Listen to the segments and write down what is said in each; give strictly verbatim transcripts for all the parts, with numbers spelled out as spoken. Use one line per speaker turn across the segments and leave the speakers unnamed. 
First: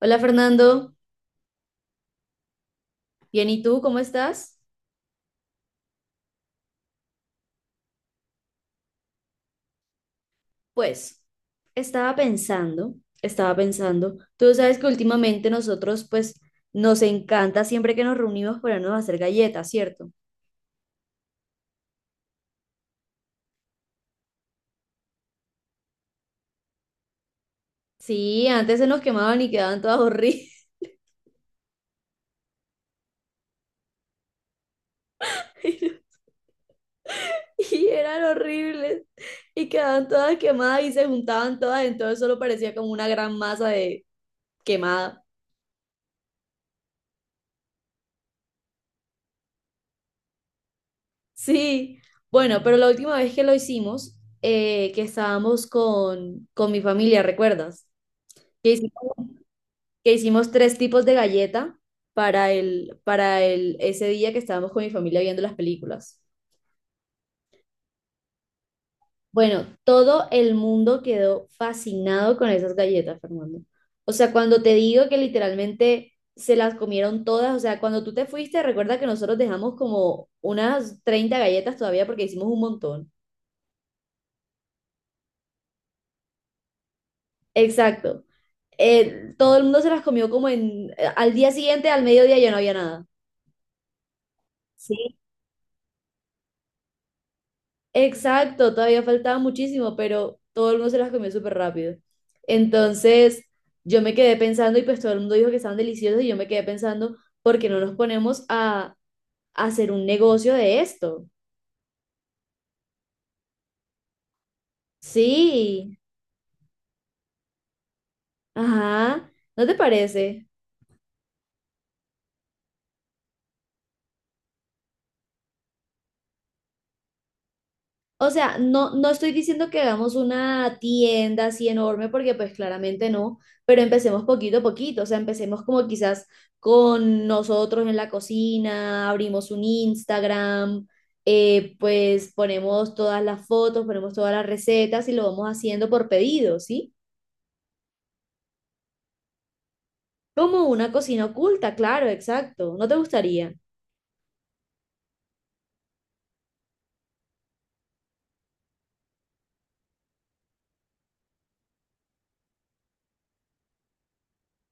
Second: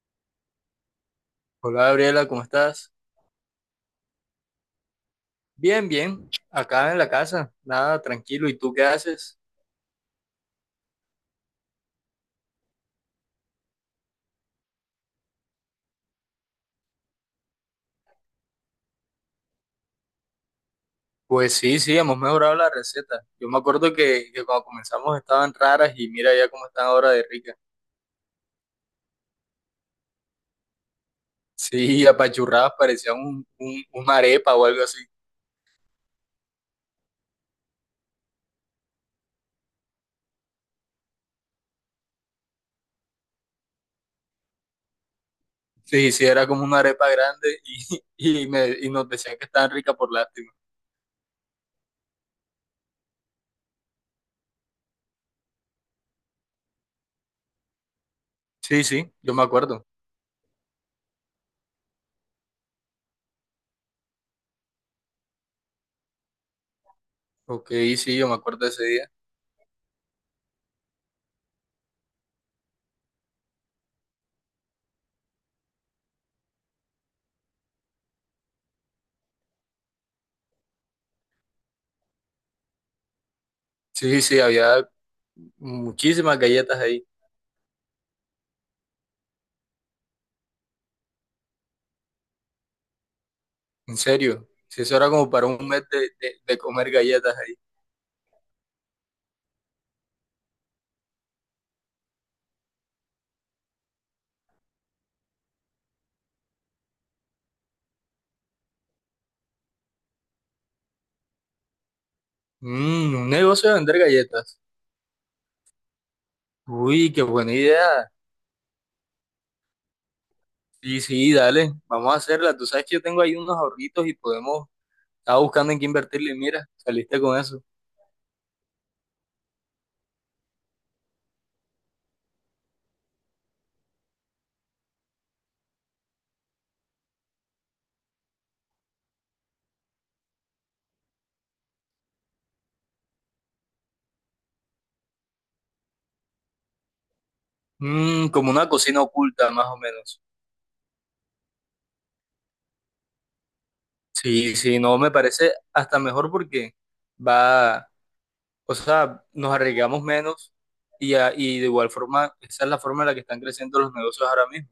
Hola Fernando,
Hola Gabriela, ¿cómo estás?
bien, ¿y tú cómo estás?
Bien, bien, acá en la casa, nada, tranquilo. ¿Y tú qué haces?
Pues estaba pensando, estaba pensando, tú sabes que últimamente nosotros pues nos encanta siempre que nos reunimos ponernos a hacer galletas, ¿cierto?
Pues sí, sí, hemos mejorado la receta. Yo me acuerdo que, que cuando comenzamos estaban raras y mira ya cómo están ahora de ricas.
Sí, antes se nos quemaban y quedaban todas horribles.
Sí, apachurradas, parecían un, un- una arepa o algo así.
Y eran horribles y quedaban todas quemadas y se juntaban todas, entonces solo parecía como una gran masa de quemada.
Sí, sí, era como una arepa grande y, y, me, y nos decían que estaban ricas por lástima.
Sí, bueno, pero la última vez que lo hicimos, eh, que estábamos con, con mi familia, ¿recuerdas? que
Sí,
hicimos,
sí, yo me acuerdo.
que hicimos tres tipos de galleta para el, para el, ese día que estábamos con mi familia viendo las películas.
Ok, sí, yo me acuerdo de ese día.
Bueno, todo el mundo quedó fascinado con esas galletas, Fernando. O sea, cuando te digo que literalmente se las comieron todas, o sea, cuando tú te fuiste, recuerda que nosotros dejamos como unas treinta galletas todavía porque hicimos un montón.
Sí, sí, había muchísimas galletas ahí.
Exacto. Eh, todo el mundo se las comió como en, eh, al día siguiente, al mediodía ya no había nada.
En serio, si eso era
Sí.
como para un mes de, de- de comer galletas ahí.
Exacto, todavía faltaba muchísimo, pero todo el mundo se las comió súper rápido. Entonces, yo me quedé pensando y pues todo el mundo dijo que estaban deliciosos y yo me quedé pensando, ¿por qué no nos ponemos a, a hacer un negocio de esto?
Mm, un negocio de vender galletas.
Sí,
Uy, qué buena idea.
ajá, ¿no te parece?
Sí, sí, dale, vamos a hacerla. Tú sabes que yo tengo ahí unos ahorritos y podemos, estaba buscando en qué invertirle. Y mira, saliste con eso.
O sea, no, no estoy diciendo que hagamos una tienda así enorme, porque pues claramente no, pero empecemos poquito a poquito, o sea, empecemos como quizás con nosotros en la cocina, abrimos un Instagram, eh, pues ponemos todas las fotos, ponemos todas las recetas y lo vamos haciendo por pedido, ¿sí?
Mm, como una cocina oculta, más o menos.
Como una cocina oculta, claro, exacto, ¿no te gustaría?
Sí, sí, no, me parece hasta mejor porque va, o sea, nos arriesgamos menos y, a- y de igual forma, esa es la forma en la que están creciendo los negocios ahora mismo.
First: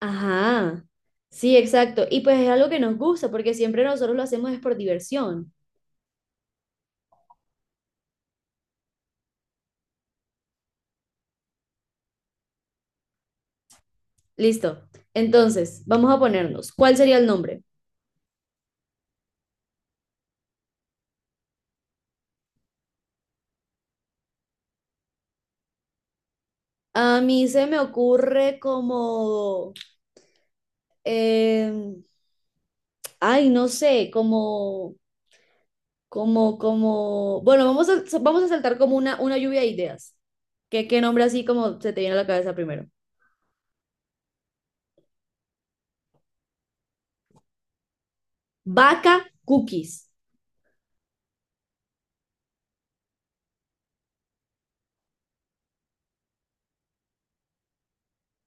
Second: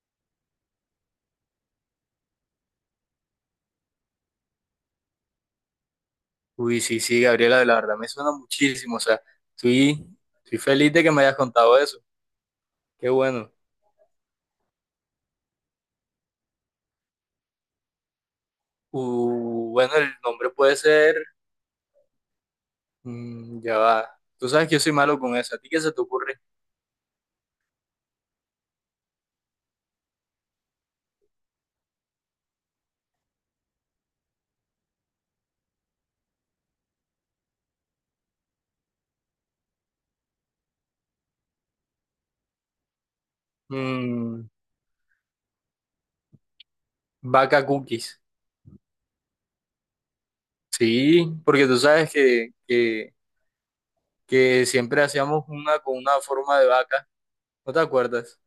Ajá, sí, exacto, y pues es algo que nos gusta, porque siempre nosotros lo hacemos es por diversión.
Uy, sí, sí, Gabriela, la verdad me suena muchísimo. O sea, estoy, estoy feliz de que me hayas contado eso. Qué bueno.
Listo. Entonces, vamos a ponernos. ¿Cuál sería el nombre?
Uh, bueno, el nombre puede ser. Mm, ya va. Tú sabes que yo soy malo con eso. ¿A ti qué se te ocurre?
A mí se me ocurre como, eh, ay, no sé, como, como, como, bueno, vamos a, vamos a saltar como una, una lluvia de ideas. ¿Qué, qué nombre así como se te viene a la cabeza primero?
Mm, Vaca cookies.
Vaca Cookies.
Sí, porque tú sabes que, que, que siempre hacíamos una con una forma de vaca. ¿No te acuerdas?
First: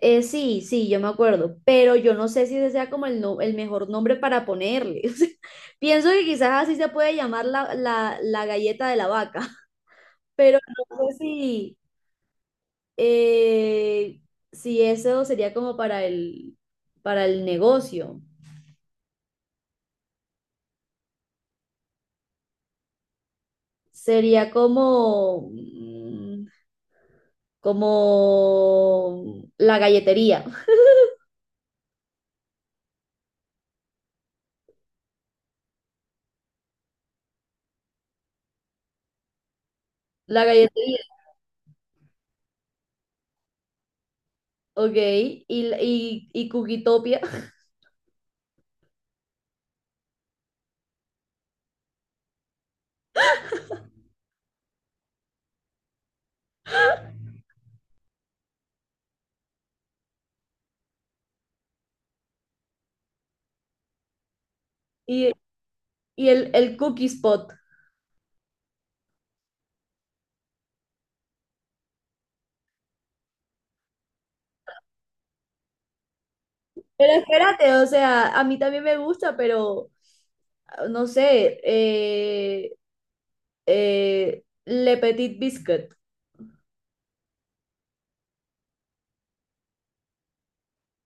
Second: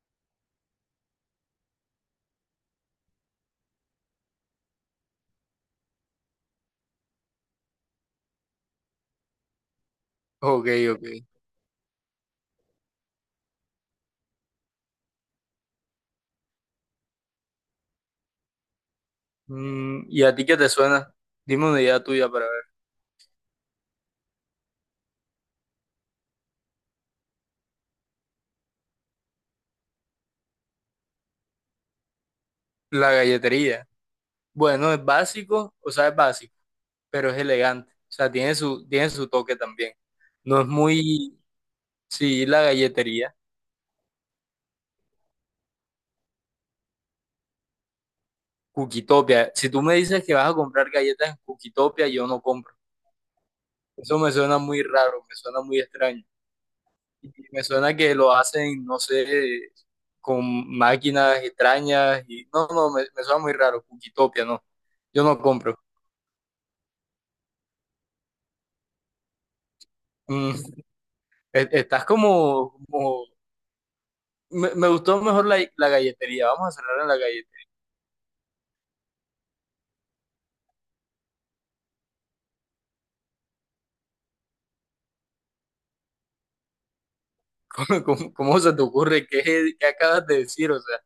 Eh, sí, sí, yo me acuerdo, pero yo no sé si ese sea como el, no- el mejor nombre para ponerle. O sea, pienso que quizás así se puede llamar la, la, la galleta de la vaca. Pero
Ok,
no sé
ok.
si, eh, si eso sería como para el, para el negocio.
Mm, ¿y a ti qué te suena? Dime una idea tuya para ver.
Sería como, mm, como la galletería.
La galletería. Bueno, es básico, o sea, es básico. Pero es elegante. O sea, tiene su, tiene su toque también.
La
No es
galletería,
muy, sí, la galletería.
ok. Y, y, y Cookietopia.
Cookitopia. Si tú me dices que vas a comprar galletas en Cookitopia, yo no compro. Eso me suena muy raro, me suena muy extraño. Y me suena que lo hacen, no sé, con máquinas extrañas. Y no, no, me, me suena muy raro. Cookitopia, no. Yo
Y,
no compro.
y el, el Cookie Spot.
Mm, e- Estás como, como... Me, me gustó mejor la, la galletería. Vamos a cerrar en
Pero
la galletería.
espérate, o sea, a mí también me gusta, pero ah, no sé, eh, eh, Le Petit Biscuit.
¿Cómo, cómo- cómo se te ocurre? ¿Qué, qué acabas de decir? O sea,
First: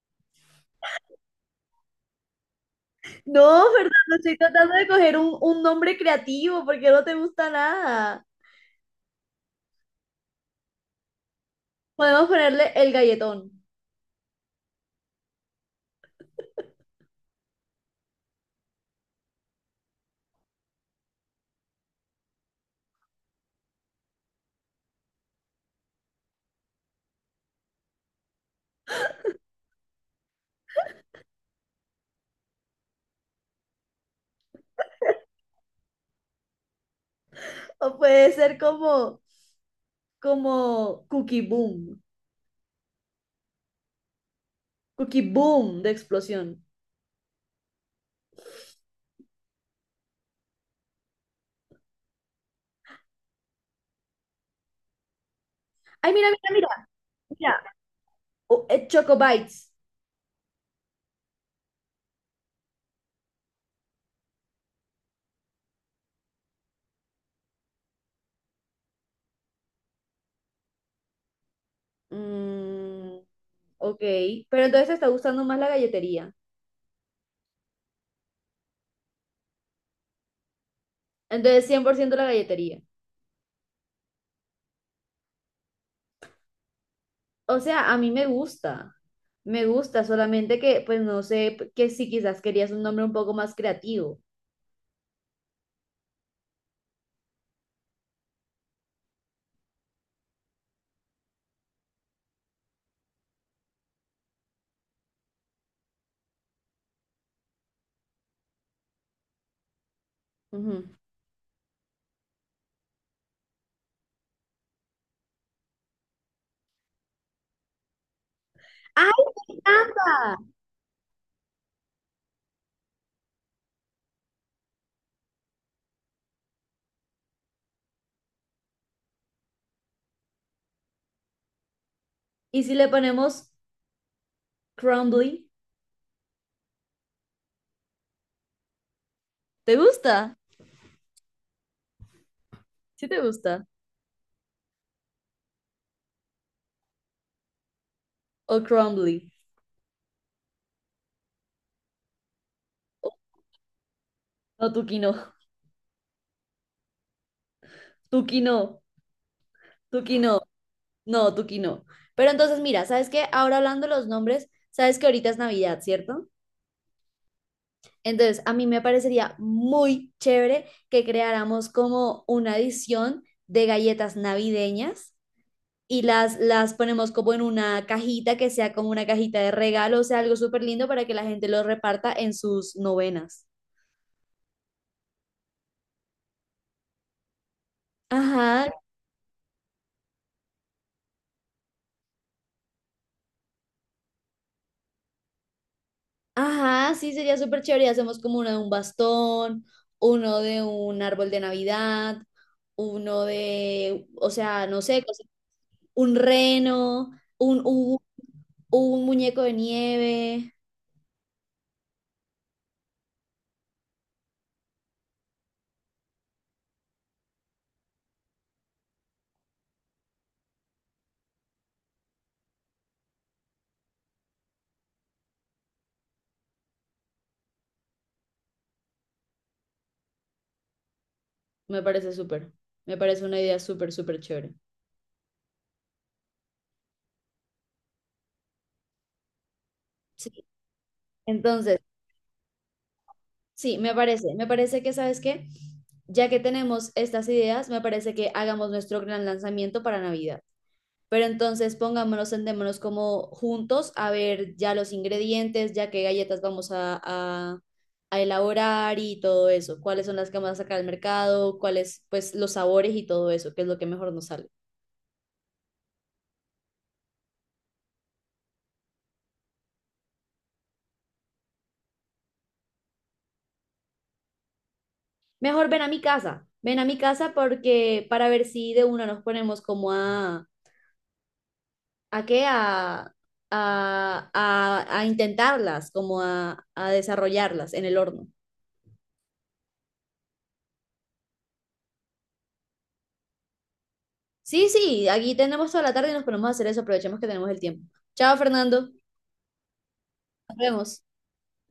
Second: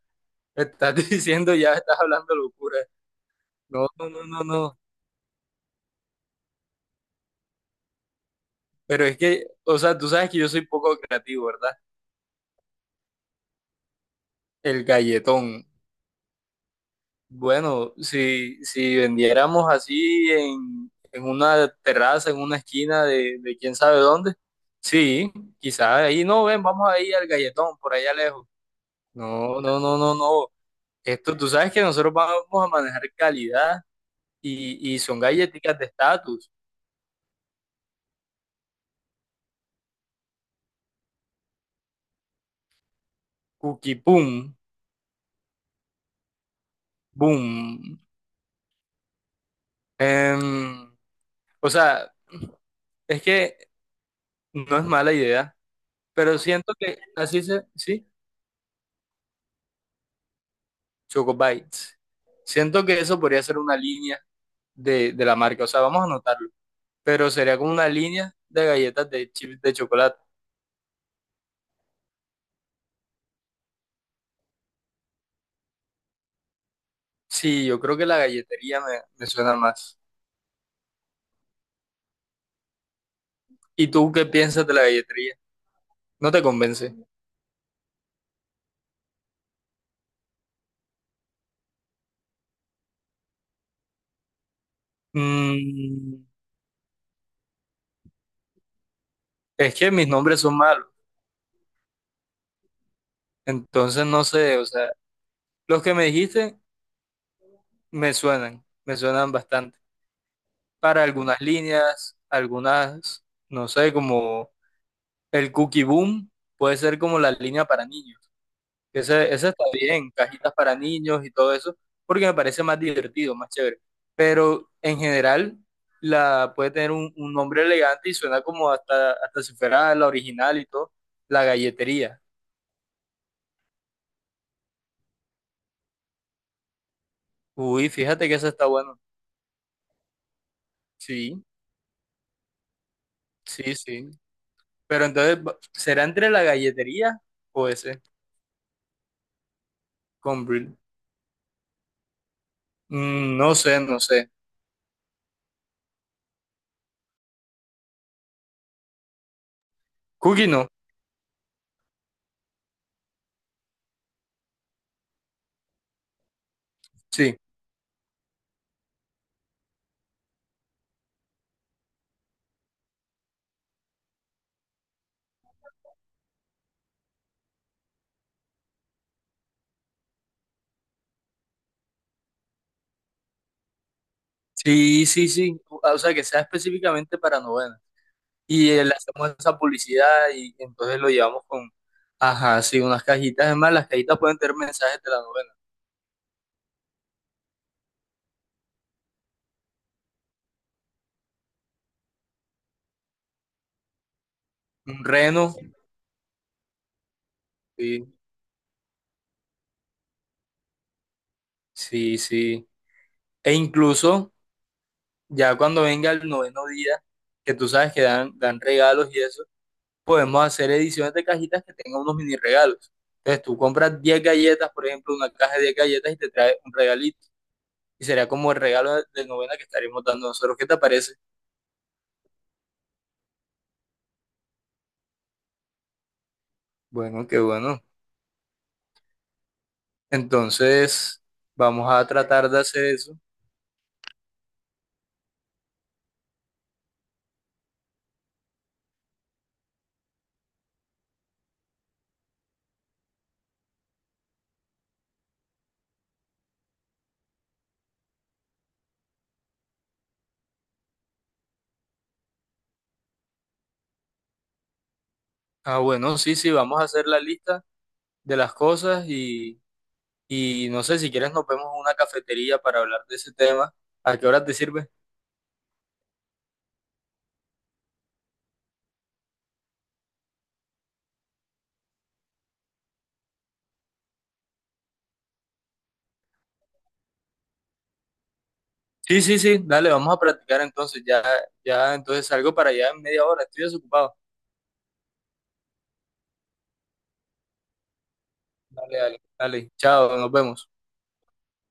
estás diciendo ya, estás hablando locura.
No,
No, no,
Fernando,
no,
estoy
no,
tratando
no.
de coger un, un nombre creativo porque no te gusta nada.
Pero es que, o sea, tú sabes que yo soy poco creativo, ¿verdad?
Podemos ponerle el galletón.
El galletón. Bueno, si, si vendiéramos así en, en una terraza, en una esquina de, de quién sabe dónde, sí, quizás ahí no, ven, vamos ahí al galletón, por allá lejos. No, no, no, no, no. Esto, tú sabes que nosotros vamos a manejar calidad y, y son galletitas de estatus.
O puede ser como, como Cookie Boom.
Cookie Boom,
Cookie Boom de explosión.
boom. Em, o sea, es que no es mala idea,
Ay, mira,
pero
mira, mira.
siento que así
Mira,
se, sí,
o- eh, Choco Bites.
Choco Bites. Siento que eso podría ser una línea de, de la marca, o sea, vamos a anotarlo, pero sería como una línea de galletas de chips de chocolate.
Mm, ok, pero entonces te está gustando más la galletería.
Sí, yo creo que la galletería me, me suena más.
Entonces, cien por ciento la galletería.
¿Y tú qué piensas de la galletería? ¿No te convence?
O sea, a mí me gusta. Me gusta, solamente que, pues no sé, que si quizás querías un nombre un poco más creativo.
Mm, es que mis nombres son malos, entonces no sé, o sea, los que me dijiste. Me suenan, me suenan bastante.
Ujú.
Para algunas líneas, algunas, no sé, como el Cookie Boom, puede ser como la línea para niños.
¡Ay,
Ese, ese está bien,
anda!
cajitas para niños y todo eso, porque me parece más divertido, más chévere. Pero en general, la puede tener un, un nombre elegante y suena como hasta, hasta si fuera la original y todo, la galletería.
¿Y si le ponemos crumbly?
Uy, fíjate que eso está bueno.
¿Te gusta?
Sí,
¿Sí te gusta?
sí, sí. Pero entonces, ¿será entre la galletería o ese?
¿O crumbly?
Con Brie.
O-
Mm, no sé, no sé.
No, tuki no, tuki no, tuki no,
Cookie no.
no, tuki no. Pero entonces, mira, ¿sabes qué? Ahora hablando de los nombres, sabes que ahorita es Navidad, ¿cierto?
Sí.
Entonces, a mí me parecería muy chévere que creáramos como una edición de galletas navideñas y las, las ponemos como en una cajita que sea como una cajita de regalo, o sea, algo súper lindo para que la gente lo reparta en sus novenas.
Sí, sí, sí. Ah, o sea, que sea específicamente para novenas.
Ajá,
Y eh, le hacemos esa publicidad y entonces lo llevamos con, ajá, sí, unas cajitas. Es más, las cajitas pueden tener mensajes de la novena.
ajá, sí, sería súper chévere. Y hacemos como uno de un bastón, uno de un árbol de Navidad, uno de, o sea, no sé,
Un
cosas-
reno.
un reno, un, un,
Sí,
un muñeco de nieve.
sí, sí. E incluso, ya cuando venga el noveno día, que tú sabes que dan, dan regalos y eso, podemos hacer ediciones de cajitas que tengan unos mini regalos. Entonces tú compras diez galletas, por ejemplo, una caja de 10 galletas y te trae un regalito. Y será como el regalo de novena que estaremos dando nosotros. ¿Qué te parece?
Me parece súper, me parece una idea súper, súper chévere.
Bueno, qué bueno.
Sí.
Entonces,
Entonces,
vamos a tratar de hacer eso.
sí, me parece, me parece que, ¿sabes qué? Ya que tenemos estas ideas, me parece que hagamos nuestro gran lanzamiento para Navidad. Pero entonces pongámonos, sentémonos como juntos a ver ya los ingredientes, ya qué galletas vamos a, a- a elaborar y todo eso. Cuáles son las que vamos a sacar al mercado, cuáles, pues, los sabores y todo eso, qué es lo que mejor nos sale.
Ah, bueno, sí, sí, vamos a hacer la lista de las cosas y, y no sé, si quieres nos vemos en una cafetería para hablar de ese tema. ¿A qué hora te sirve?
Mejor ven a mi casa, ven a mi casa porque para ver si de una nos ponemos como a ¿A qué? A, a, a, a intentarlas, como a, a desarrollarlas en el horno.
Sí, sí, sí, dale, vamos a practicar entonces. Ya, ya, entonces salgo para allá en media hora. Estoy desocupado.
Sí, sí, aquí tenemos toda la tarde y nos ponemos a hacer eso. Aprovechemos que tenemos el tiempo. Chao, Fernando.
Dale, dale, dale. Chao, nos
Nos
vemos.
vemos.